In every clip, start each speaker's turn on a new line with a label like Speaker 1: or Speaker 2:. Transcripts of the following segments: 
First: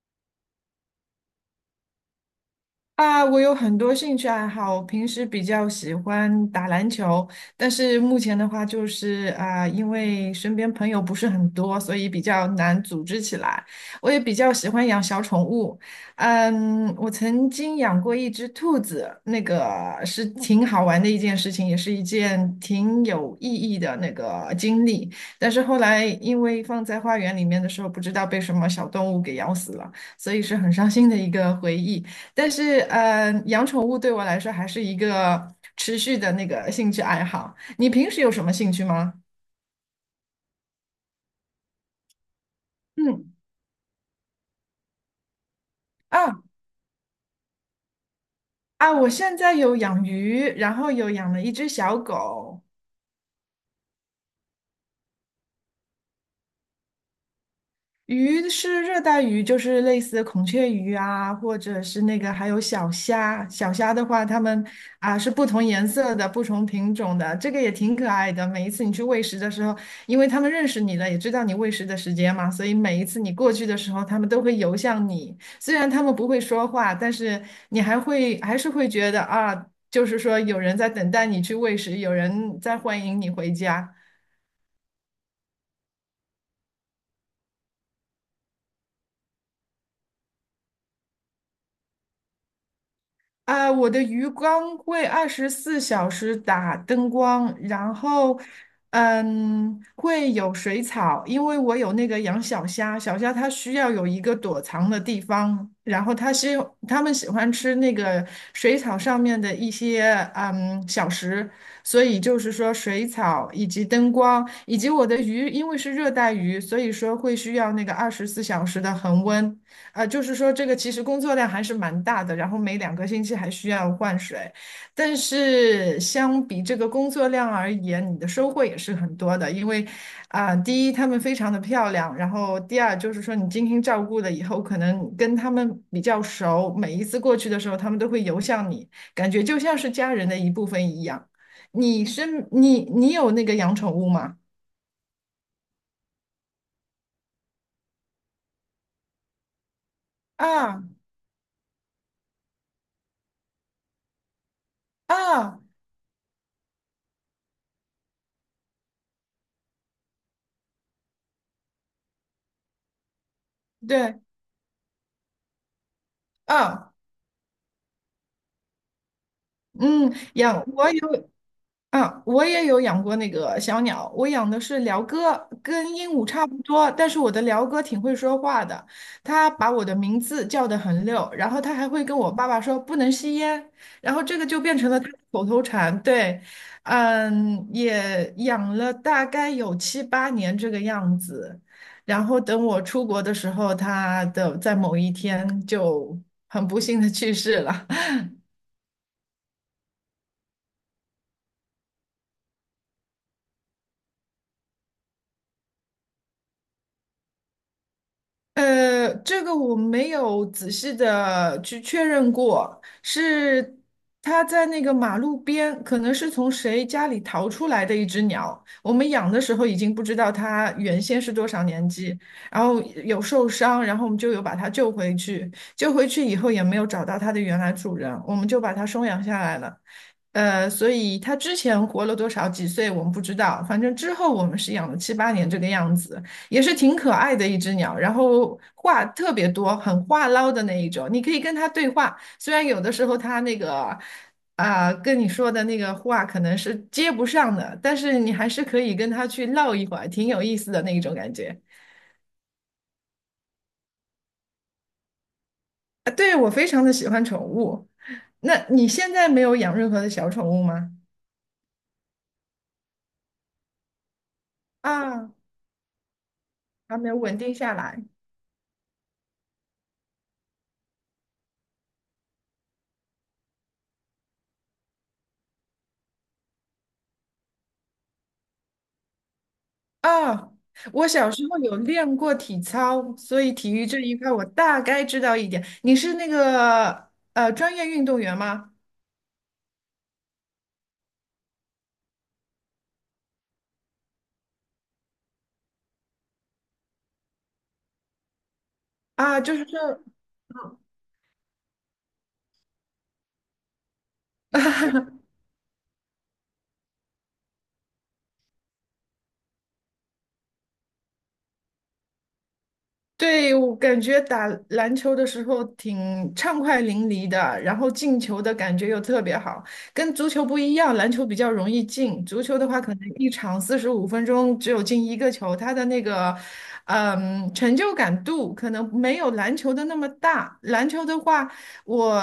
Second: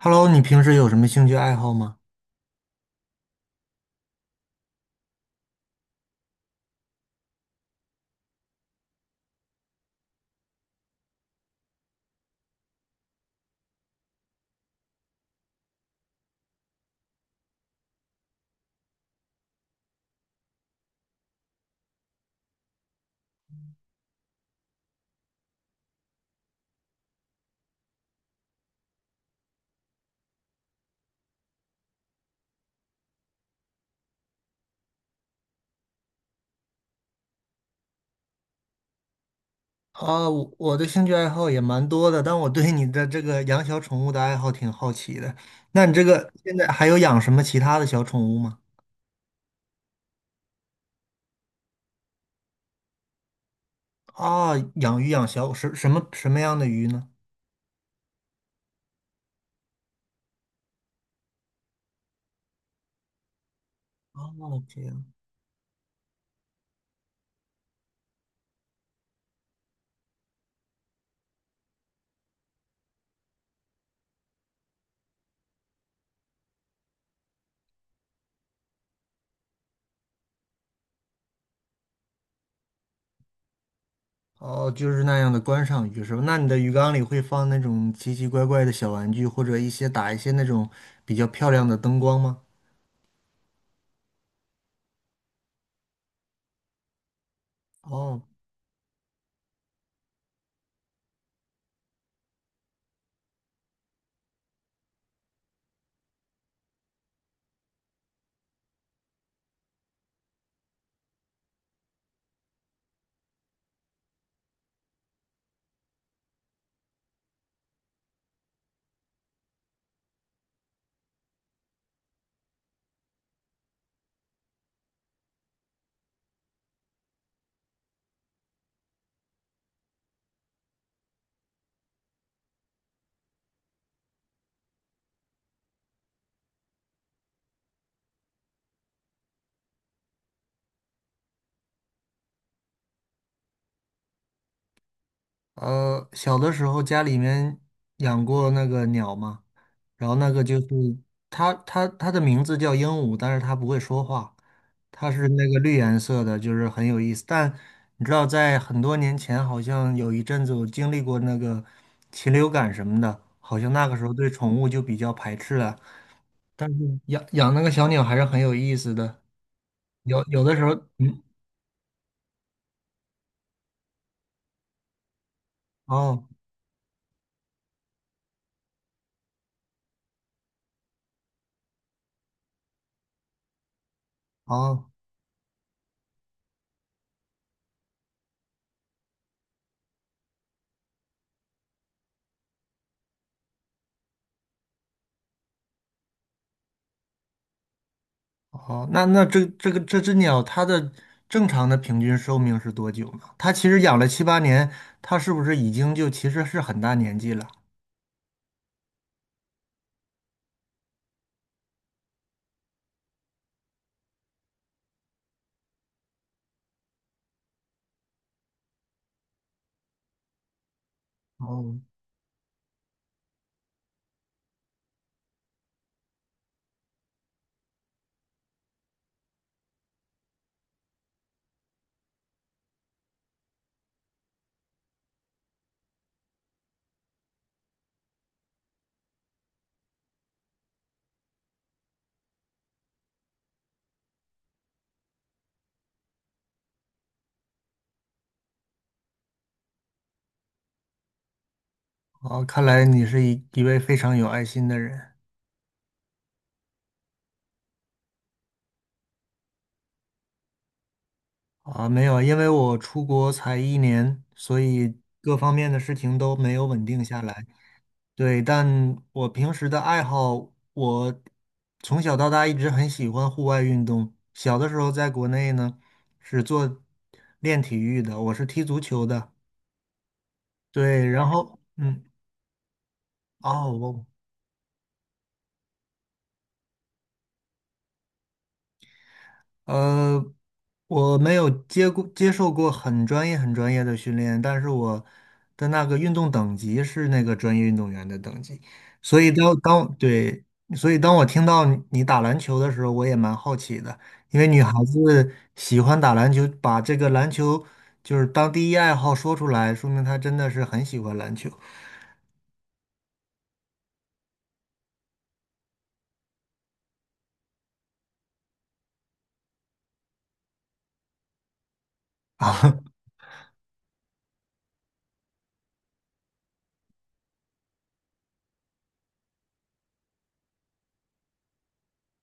Speaker 1: Hello,你平时有什么兴趣爱好吗？
Speaker 2: 啊，我有很多兴趣爱好，我平时比较喜欢打篮球，但是目前的话就是啊，因为身边朋友不是很多，所以比较难组织起来。我也比较喜欢养小宠物，我曾经养过一只兔子，那个是挺好玩的一件事情，也是一件挺有意义的那个经历。但是后来因为放在花园里面的时候，不知道被什么小动物给咬死了，所以是很伤心的一个回忆。但是，养宠物对我来说还是一个持续的那个兴趣爱好。你平时有什么兴趣吗？
Speaker 1: 我的兴趣爱好也蛮多的，但我对你的这
Speaker 2: 嗯，
Speaker 1: 个养小宠物的爱好挺好奇的。那你这个
Speaker 2: 啊
Speaker 1: 现在还有养什么其他的小宠物吗？
Speaker 2: 啊，我现在有养鱼，然后有养了一只小狗。
Speaker 1: 啊，养鱼养小什什么什么样的鱼呢？
Speaker 2: 鱼是热带鱼，就是类似孔雀鱼啊，或者是那个还有小虾。小虾的话，它
Speaker 1: 哦，
Speaker 2: 们
Speaker 1: 这样。
Speaker 2: 是不同颜色的、不同品种的，这个也挺可爱的。每一次你去喂食的时候，因为它们认识你了，也知道你喂食的时间嘛，所以每一次你过去的时候，它们都会游向你。虽然它们不会说话，但是你还是会觉得就是说有人在等待你去喂食，有人在欢迎你回家。
Speaker 1: 哦，就是那样的观赏鱼是吧？那你的鱼缸里会放那种奇奇怪怪的小玩具，或者一些那种比较漂亮的灯光吗？
Speaker 2: 啊，我的鱼缸会二十四小时打灯光，然
Speaker 1: 哦，
Speaker 2: 后，会有水草，因为我有那个养小虾，小虾它需要有一个躲藏的地方，然后它们喜欢吃那个水草上面的一些小食，所以就是说水草以及灯光以及我的鱼，因为是热带鱼，所以说会需要那个二十四小时的恒温。啊，就是说这个其实工作量还是蛮大的，然后每2个星期还需要换水，但是相比这个工作量而言，你的收获也是很多的，因为啊，第一它们非常的漂亮，然后第二就是说你精心照顾了以后，可能跟它们比较熟，每一次过去的时候，它们都会游向你，感觉就像是家人的一部分一样。你是你你有那个养宠物吗？
Speaker 1: 小的时候家里面养过那个鸟嘛，然后那个就是
Speaker 2: 啊
Speaker 1: 它的名字叫鹦鹉，但是它不会说话，它是那个
Speaker 2: 啊，
Speaker 1: 绿颜色的，就是很有意思。但你知道，在很多年前，好像有一阵子我经历过那个禽流感什么的，好像那个时候
Speaker 2: 对
Speaker 1: 对宠物就比较排斥了。但
Speaker 2: 啊，
Speaker 1: 是养那个小鸟还是很有意思的，
Speaker 2: 嗯，
Speaker 1: 有的时
Speaker 2: 养
Speaker 1: 候，
Speaker 2: 我
Speaker 1: 嗯，
Speaker 2: 有。我也有养过那个小鸟，我养的是鹩哥，跟鹦鹉
Speaker 1: 哦
Speaker 2: 差不多，但是我的鹩哥挺会说话的，它把我的名字叫得很溜，然后它还会跟我爸爸说不能吸烟，然后这个就变
Speaker 1: 哦。
Speaker 2: 成了它的口头禅。对，也养了大概有七八年这个样子，然后等我出国的时候，在某一天就很不幸的去世了。
Speaker 1: 哦，那那这这个这只鸟，它的正常的平均寿命是多久呢？它其实养了七八年，它是不是已经就其实是很大年纪了？
Speaker 2: 这个我没有仔细的去确认过，是它在那个马路边，可能是从谁家里逃出来的一只鸟。我们养的时候已经不知道它原先是多少
Speaker 1: 哦。
Speaker 2: 年纪，然后有受伤，然后我们就有把它救回去。救回去以后也没有找到它的原来主人，我们就把它收养下来了。所以它之前活了多少几岁我们不知道，反正之后我们是养了七八年这个样子。也是挺可爱的一只鸟，然后话特别多，很话唠的那一种。你可以跟它对话，虽然有的时候它那个跟你说的那个话可能是接不上的，但是你还是可以跟它去唠一会儿，挺有意思的那一种感觉。
Speaker 1: 哦，看来你是一位非常有爱心的人。
Speaker 2: 啊，对，我非常的喜欢宠物。那你现在没有养任何的小宠物吗？
Speaker 1: 啊，没有，因为我出国才一年，所以
Speaker 2: 啊，
Speaker 1: 各方面的事情都没有稳
Speaker 2: 还
Speaker 1: 定
Speaker 2: 没有
Speaker 1: 下
Speaker 2: 稳
Speaker 1: 来。
Speaker 2: 定下来。
Speaker 1: 对，但我平时的爱好，我从小到大一直很喜欢户外运动。小的时候在国内呢，是做练体育的，我是踢足球的。
Speaker 2: 啊，
Speaker 1: 对，
Speaker 2: 我
Speaker 1: 然
Speaker 2: 小时
Speaker 1: 后
Speaker 2: 候有练过体操，所以
Speaker 1: 哦，
Speaker 2: 体育这一块我大概知道一点。你是那个专业运动员吗？
Speaker 1: 呃，我没有接受过很专业的训练，但是我的那个运动等级是那个专业运动员的等级，所以
Speaker 2: 啊，就是说。
Speaker 1: 对。
Speaker 2: 嗯
Speaker 1: 所以当我听到你打篮球的时候，我也蛮好奇的，因为女孩子喜欢打篮球，把这个篮球就是当第一爱好说出来，说明她真的是很喜欢篮球。
Speaker 2: 对，我感觉打篮球的时候挺畅快淋漓的，然后进球的感觉又特别好，跟足球不一样，篮球比较容易进，足 球的
Speaker 1: 啊。
Speaker 2: 话可能一场45分钟只有进一个球，它的那个，成就感度可能没有篮球的那么大。篮球的话，我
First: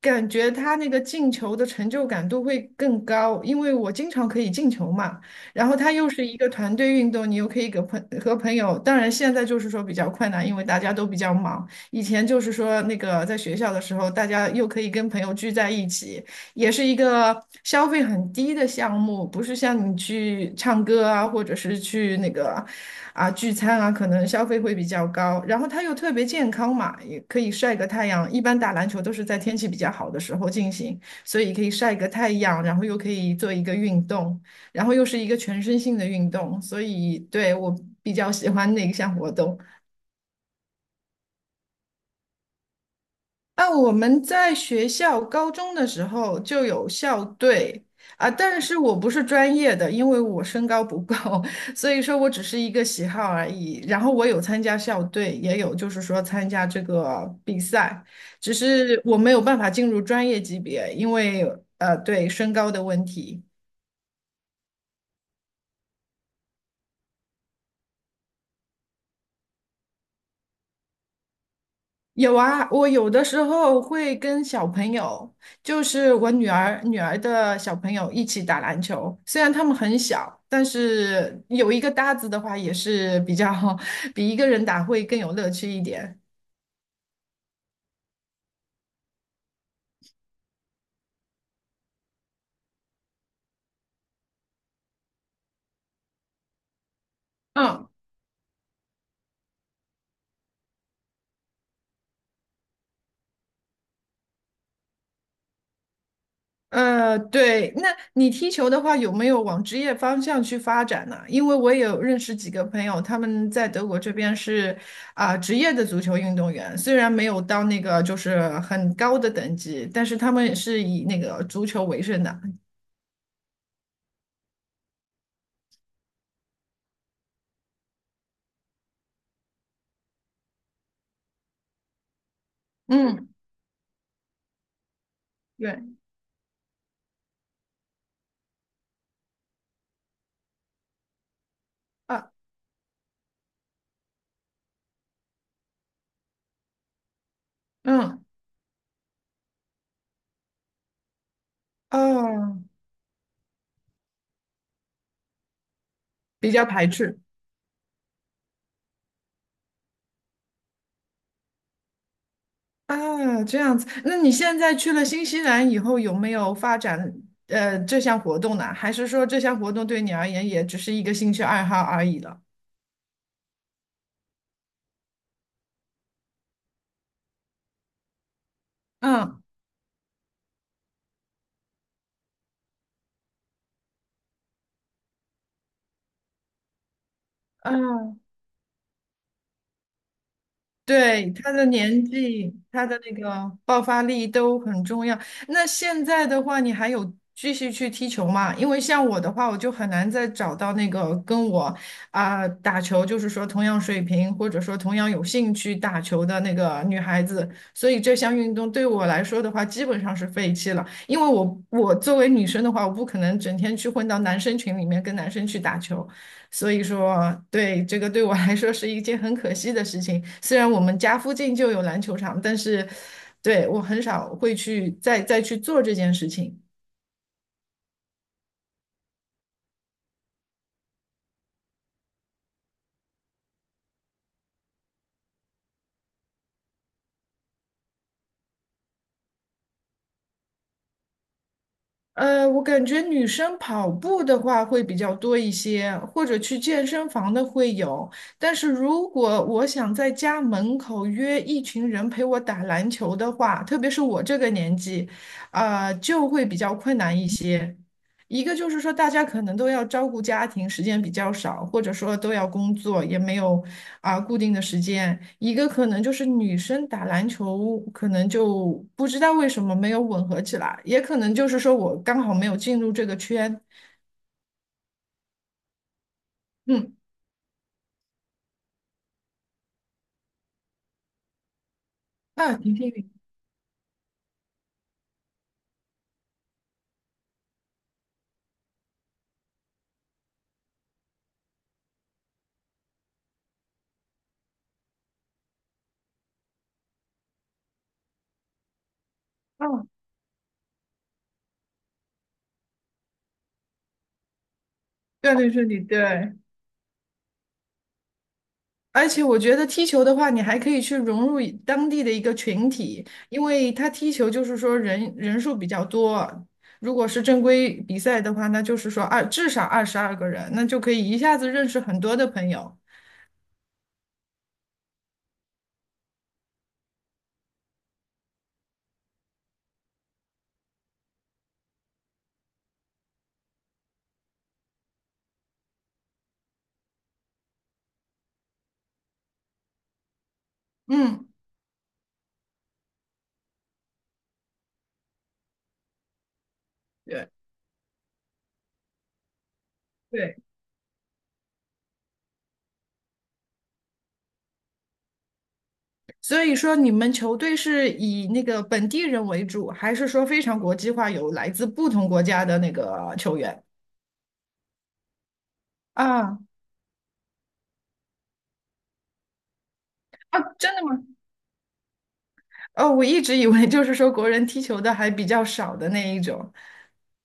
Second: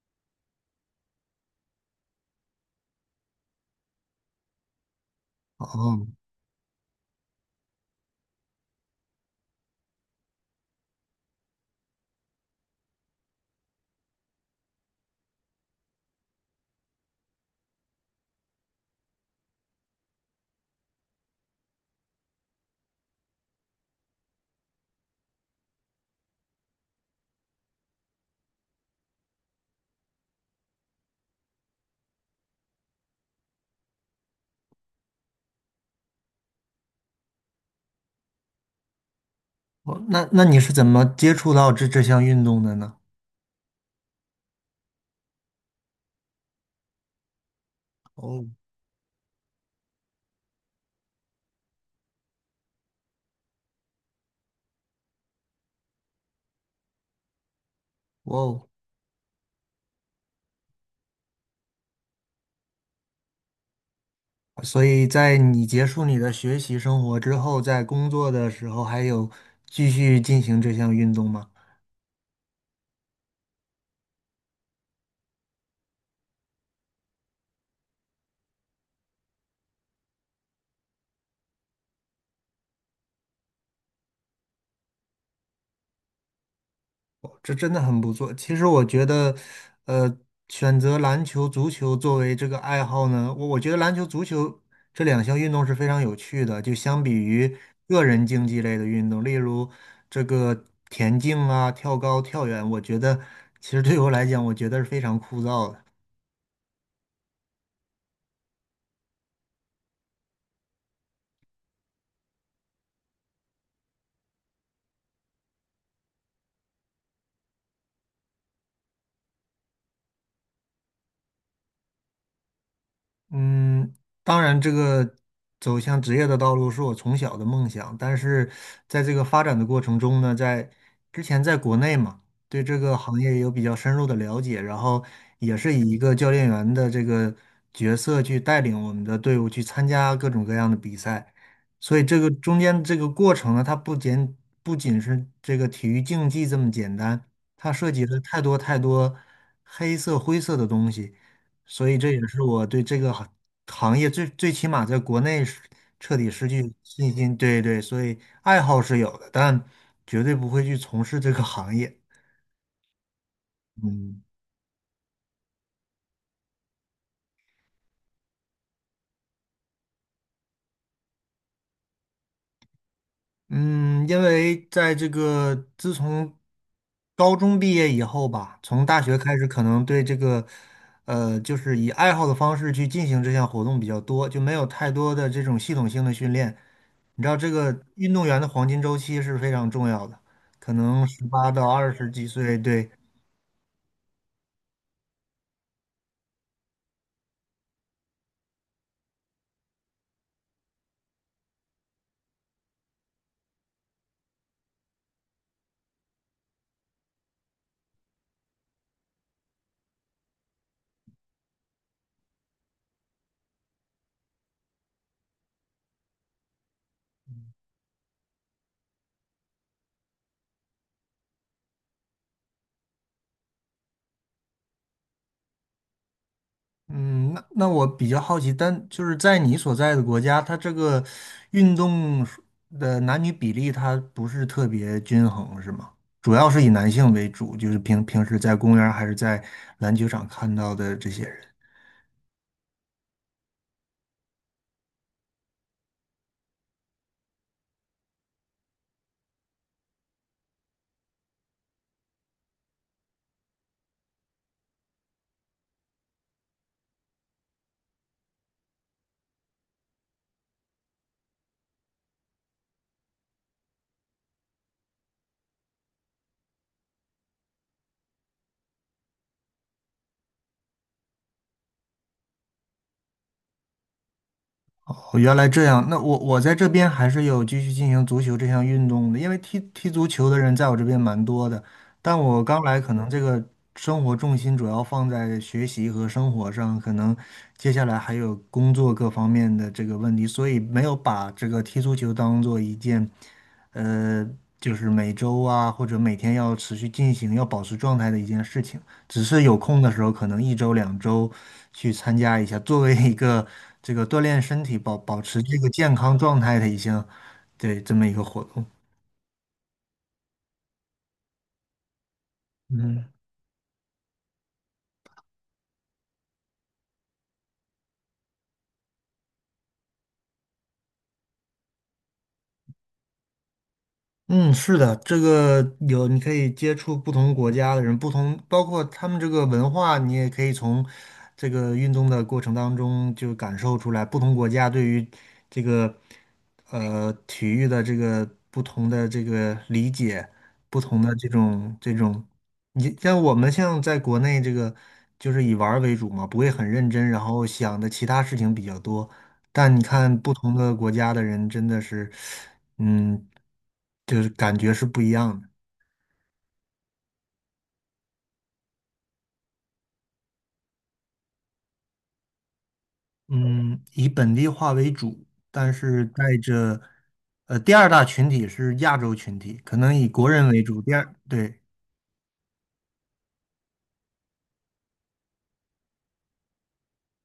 Speaker 2: 感觉它那个进球的成就感度会更高，因为我经常可以进球嘛。然后它
Speaker 1: 哦。
Speaker 2: 又是一个团队运动，你又可以和朋友。当然，现在就是说比较困难，因为大家都比较忙。以前就是说那个在学校的时候，大家又可以跟朋友聚在一起，也是一个消费很低的项目，不是像你去唱歌啊，或者是去那个聚餐啊，可能消费会比较高。然后它又特别健康嘛，也可以晒个太阳。一般打篮球都是在天气比较好的时候进行，所以可以晒个太阳，然后又可以做一个运动。然后又是一个全身性的运动，所以对我比较喜欢那一项活动。
Speaker 1: 哦，那你是怎么接触到这项运动的呢？
Speaker 2: 啊，我们在学校高中的时候就有校队啊，
Speaker 1: 哦，
Speaker 2: 但是我不是专业的，因为我身高不够，所以说我只是一个喜好而已。然后我有参加校队，也有就是说参加这个比赛，
Speaker 1: 哇
Speaker 2: 只
Speaker 1: 哦。
Speaker 2: 是我没有办法进入专业级别，因为对身高的问题。
Speaker 1: 所以在你结束你的学习生活之后，在工作的时候还有继续进行这项运动吗？
Speaker 2: 有啊，我有的时候会跟小朋友，就是我女儿的小朋友一起打篮球。虽然他们很小，但是有一个搭子的话，也是比较 比一个人打会更有乐趣一点。
Speaker 1: 哦，这真的很不错。其实我觉得，呃，选择篮球、足球作为这个爱好呢，我觉得篮球、足球这两项运动是非常有趣的。就相比于
Speaker 2: 嗯，
Speaker 1: 个人竞技类的运动，例如这个田径啊、跳高、跳远，我觉得其实对我来讲，我觉得是非常枯燥的。
Speaker 2: 对，那你踢球的话，有没有往职业方向去发展呢？因为我也有认识几个朋友，他们在德国这边是职业的足球运动员，虽然没有到那个就是很高的等级，但是他们也是以那个足球为生的。
Speaker 1: 嗯，当然，这个走向职业的道路是我从小的梦想，但是在这个发展的过程中呢，在之前在国内嘛，对这个行
Speaker 2: 嗯，
Speaker 1: 业有比较深入的了解，然后也是
Speaker 2: 对，
Speaker 1: 以一个教练员的这个角色去带领我们的队伍去参加各种各样的比赛，所以这
Speaker 2: 啊，
Speaker 1: 个中间这个过程呢，它不仅是这个体育竞技这么简单，它涉及了
Speaker 2: 嗯，
Speaker 1: 太多太多黑色灰色的东西。所以这也是
Speaker 2: 哦，
Speaker 1: 我对这个行业最起码在国内是彻底失
Speaker 2: 比较
Speaker 1: 去
Speaker 2: 排
Speaker 1: 信
Speaker 2: 斥
Speaker 1: 心。对对，所以爱好是有的，但绝对不会去从事这个行业。
Speaker 2: 啊，这样子。那
Speaker 1: 嗯
Speaker 2: 你现在去了新西兰以后，有没有发展这项活动呢？还是说这项活动对你而言也只是一个兴趣爱好而已了？
Speaker 1: 嗯，因为在这个自从高中毕业以后吧，从大学开
Speaker 2: 嗯
Speaker 1: 始，可能对这个就是以爱好的方式去进行这项活动比较多，就没有太多的这种系统性的训练。你知道这个运
Speaker 2: 嗯，
Speaker 1: 动员的黄金周期是非常重要的，可能十
Speaker 2: 对，
Speaker 1: 八
Speaker 2: 他的
Speaker 1: 到二
Speaker 2: 年
Speaker 1: 十几
Speaker 2: 纪，
Speaker 1: 岁。
Speaker 2: 他
Speaker 1: 对，
Speaker 2: 的那个爆发力都很重要。那现在的话，你还有继续去踢球吗？因为像我的话，我就很难再找到那个跟我打球，就是说同样水平或者说同样有兴趣打球的那个女孩子，所以这项运动对我来说的话，基本上是废弃了。因为我作为女生的话，我不可能整天去混到男生群里面跟男生去打球。所以说啊，对，这个对我来说是一件很可惜的事情。虽然我们家附近就有篮球场，但是对我很少会去再去做这件事情。
Speaker 1: 嗯，那我比较好奇，但就是在你所在的国家，它这个运动的男女比例它不是特别均衡，是吗？主要是以男性为主，就是平时在公园儿还是在篮球场看到的这些人。
Speaker 2: 我感觉女生跑步的话会比较多一些，或者去健身房的会有。但是如果我想在家门口约一群人陪我打篮球的话，特别是我这个年纪，就会比较困难一些。一个就是说，大家可能都要照顾家庭，时间比较少，或者说都要工作，也没有固定的时间。一个可能就是女生打篮球，可能就不知道为什么没有吻合起来，也可能就是说我刚好没有进入这个圈。
Speaker 1: 哦，原来这样。那我在这边
Speaker 2: 嗯，
Speaker 1: 还是有继续进行足球这项运动的，因为踢足球的人在我这边蛮多的。但我
Speaker 2: 啊，
Speaker 1: 刚
Speaker 2: 挺
Speaker 1: 来，
Speaker 2: 幸
Speaker 1: 可能
Speaker 2: 运。
Speaker 1: 这个生活重心主要放在学习和生活上，可能接下来还有工作各方面的这个问题，所以没有把这个踢足球当做一件，呃，就是每周啊或者每天要持续进行、要保持状态的一件事情。只是有
Speaker 2: 啊，
Speaker 1: 空的时候，可能一周两周去参加一下，作为一个这个锻炼身体、保保
Speaker 2: 对
Speaker 1: 持
Speaker 2: 对
Speaker 1: 这
Speaker 2: 对
Speaker 1: 个
Speaker 2: 对
Speaker 1: 健康
Speaker 2: 对，
Speaker 1: 状态的一项。对，这么一个活动。
Speaker 2: 而且我觉得踢球的话，你还可以去融入一当地的一个群
Speaker 1: 嗯
Speaker 2: 体，因为他踢球就是说人数比较多。如果是正规比赛的话，那就是说至少22个人，那就可以一下子认识很多的朋友。
Speaker 1: 嗯，是的，这个有你可以接触不同国家的人，不同包括他们这个文化，你也可以从这个运动的过程当中就感受出来，不同国家对于这个体育的这个不同的这个理解，不同的这
Speaker 2: 嗯，
Speaker 1: 种这种。你像我们像在国内这个，就是以玩儿为主嘛，不会很认真，然
Speaker 2: 对
Speaker 1: 后想的其他事情比较多。但你看不
Speaker 2: 对。
Speaker 1: 同的国家的人，真的是，嗯，就是感觉是不一样的。
Speaker 2: 所以说，你们球队是以那个本地人为主，还是说非常国际化，有来自不同国家的那个球员？
Speaker 1: 嗯，以本地化为主，但是带
Speaker 2: 啊
Speaker 1: 着，呃，第二大群体是亚洲群体，可能以国
Speaker 2: 啊，
Speaker 1: 人为
Speaker 2: 真
Speaker 1: 主。
Speaker 2: 的
Speaker 1: 第
Speaker 2: 吗？
Speaker 1: 二，对，
Speaker 2: 哦，我一直以为就是说国人踢球的还比较少的那一种。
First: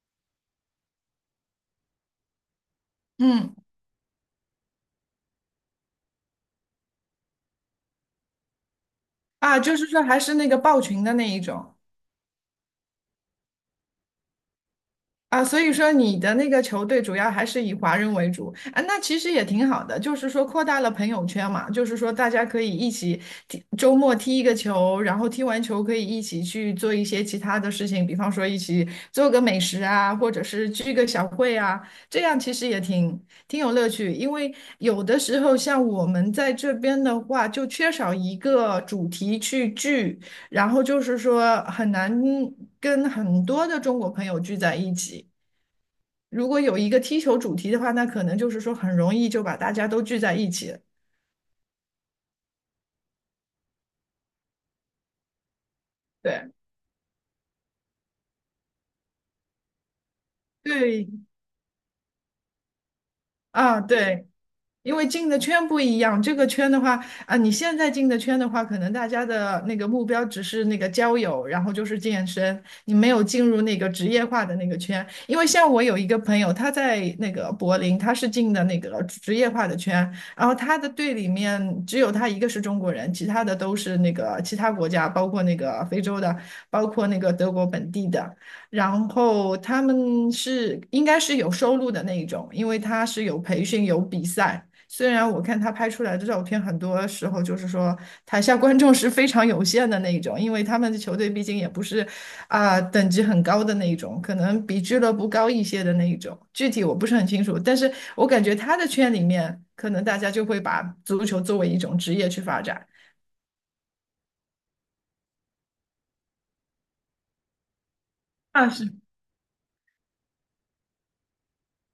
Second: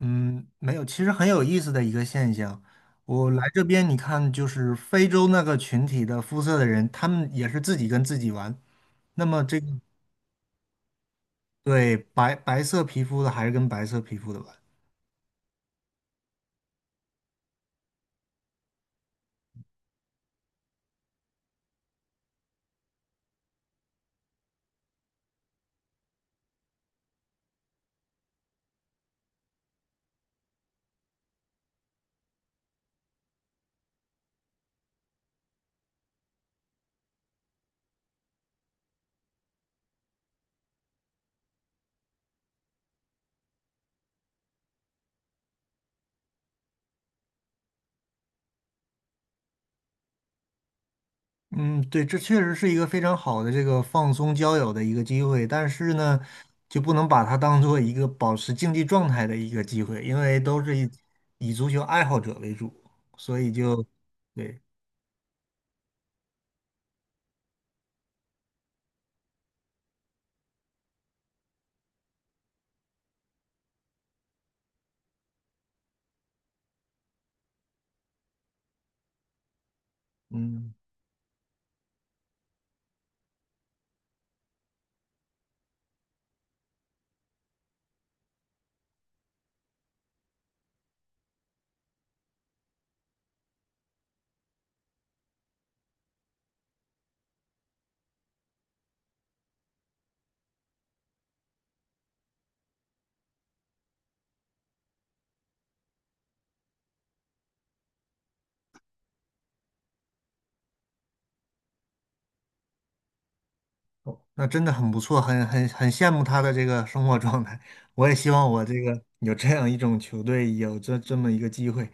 Speaker 1: 嗯，没有，其实很有意思的一个现象。我来
Speaker 2: 嗯。
Speaker 1: 这边，你看，就是非洲那个群体的肤色的人，他们也是自己跟自己玩。那么
Speaker 2: 啊，
Speaker 1: 这个
Speaker 2: 就是说还是那个抱群的那一种
Speaker 1: 对白色皮肤的还是跟白色皮肤的玩。
Speaker 2: 啊，所以说你的那个球队主要还是以华人为主啊，那其实也挺好的，就是说扩大了朋友圈嘛，就是说大家可以一起踢，周末踢一个球，然后踢完球可以一起去做一些其他的事情，比方说一起做个美食啊，或者是聚个小会啊，这样其实也挺有乐趣，因为有的时候像我们在这边的话，就缺少一个主题去聚。然后就是说很难跟很多的中国朋友聚在一起。如果有一个踢球主题的话，那可能就是说很容易就把大家都聚在一起了。
Speaker 1: 嗯，对，这确实是一个非常好的这个放松交友的一个机会，但是呢，
Speaker 2: 对
Speaker 1: 就不能把它当做一个保持竞技状态的一个机会，因为都是以
Speaker 2: 对
Speaker 1: 以足球爱好者为主，所以
Speaker 2: 啊，
Speaker 1: 就
Speaker 2: 对。
Speaker 1: 对，
Speaker 2: 因为进的圈不一样，这个圈的话啊，你现在进的圈的话，可能大家的那个目标只是那个交友，然后就是健身，你没有进入那个职业化的那个圈。因为像我有一个朋友，他在那个柏林，他是进的那个职业化的圈，然后
Speaker 1: 嗯。
Speaker 2: 他的队里面只有他一个是中国人，其他的都是那个其他国家，包括那个非洲的，包括那个德国本地的。然后他们是应该是有收入的那一种，因为他是有培训有比赛。虽然我看他拍出来的照片，很多时候就是说台下观众是非常有限的那一种，因为他们的球队毕竟也不是等级很高的那一种，可能比俱乐部高一些的那一种，具体我不是很清楚，但是我感觉他的圈里面，可能大家就会把足球作为一种职业去发展，
Speaker 1: 哦，那真的很不错，很羡慕他的这个生活状态。我也希望我
Speaker 2: 啊，
Speaker 1: 这
Speaker 2: 是
Speaker 1: 个有这样一种球队，有这么一个机会。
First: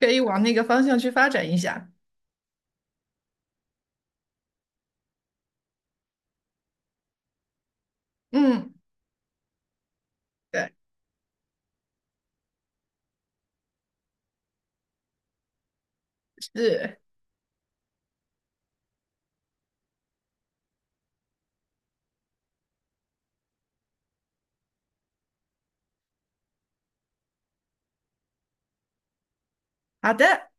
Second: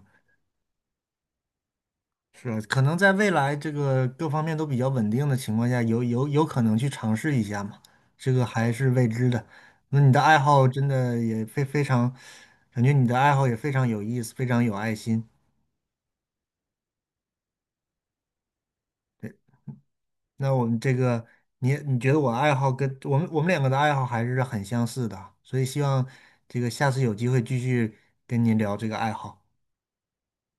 Speaker 2: 可以往那个方向去发展一下，
Speaker 1: 是吧？可能在未来这个各方面都比较稳定的情况下，有可能去尝试一下嘛，这个还
Speaker 2: 嗯，
Speaker 1: 是未知的。那你的爱好
Speaker 2: 对，
Speaker 1: 真的也非常，感觉你的爱好也非常有意思，非常有爱心。
Speaker 2: 是
Speaker 1: 那我们这个，你觉得我爱好跟我们两个的爱好还是很相似的啊，所以希望这个下次有机会继续跟您聊这个爱好。
Speaker 2: 好的。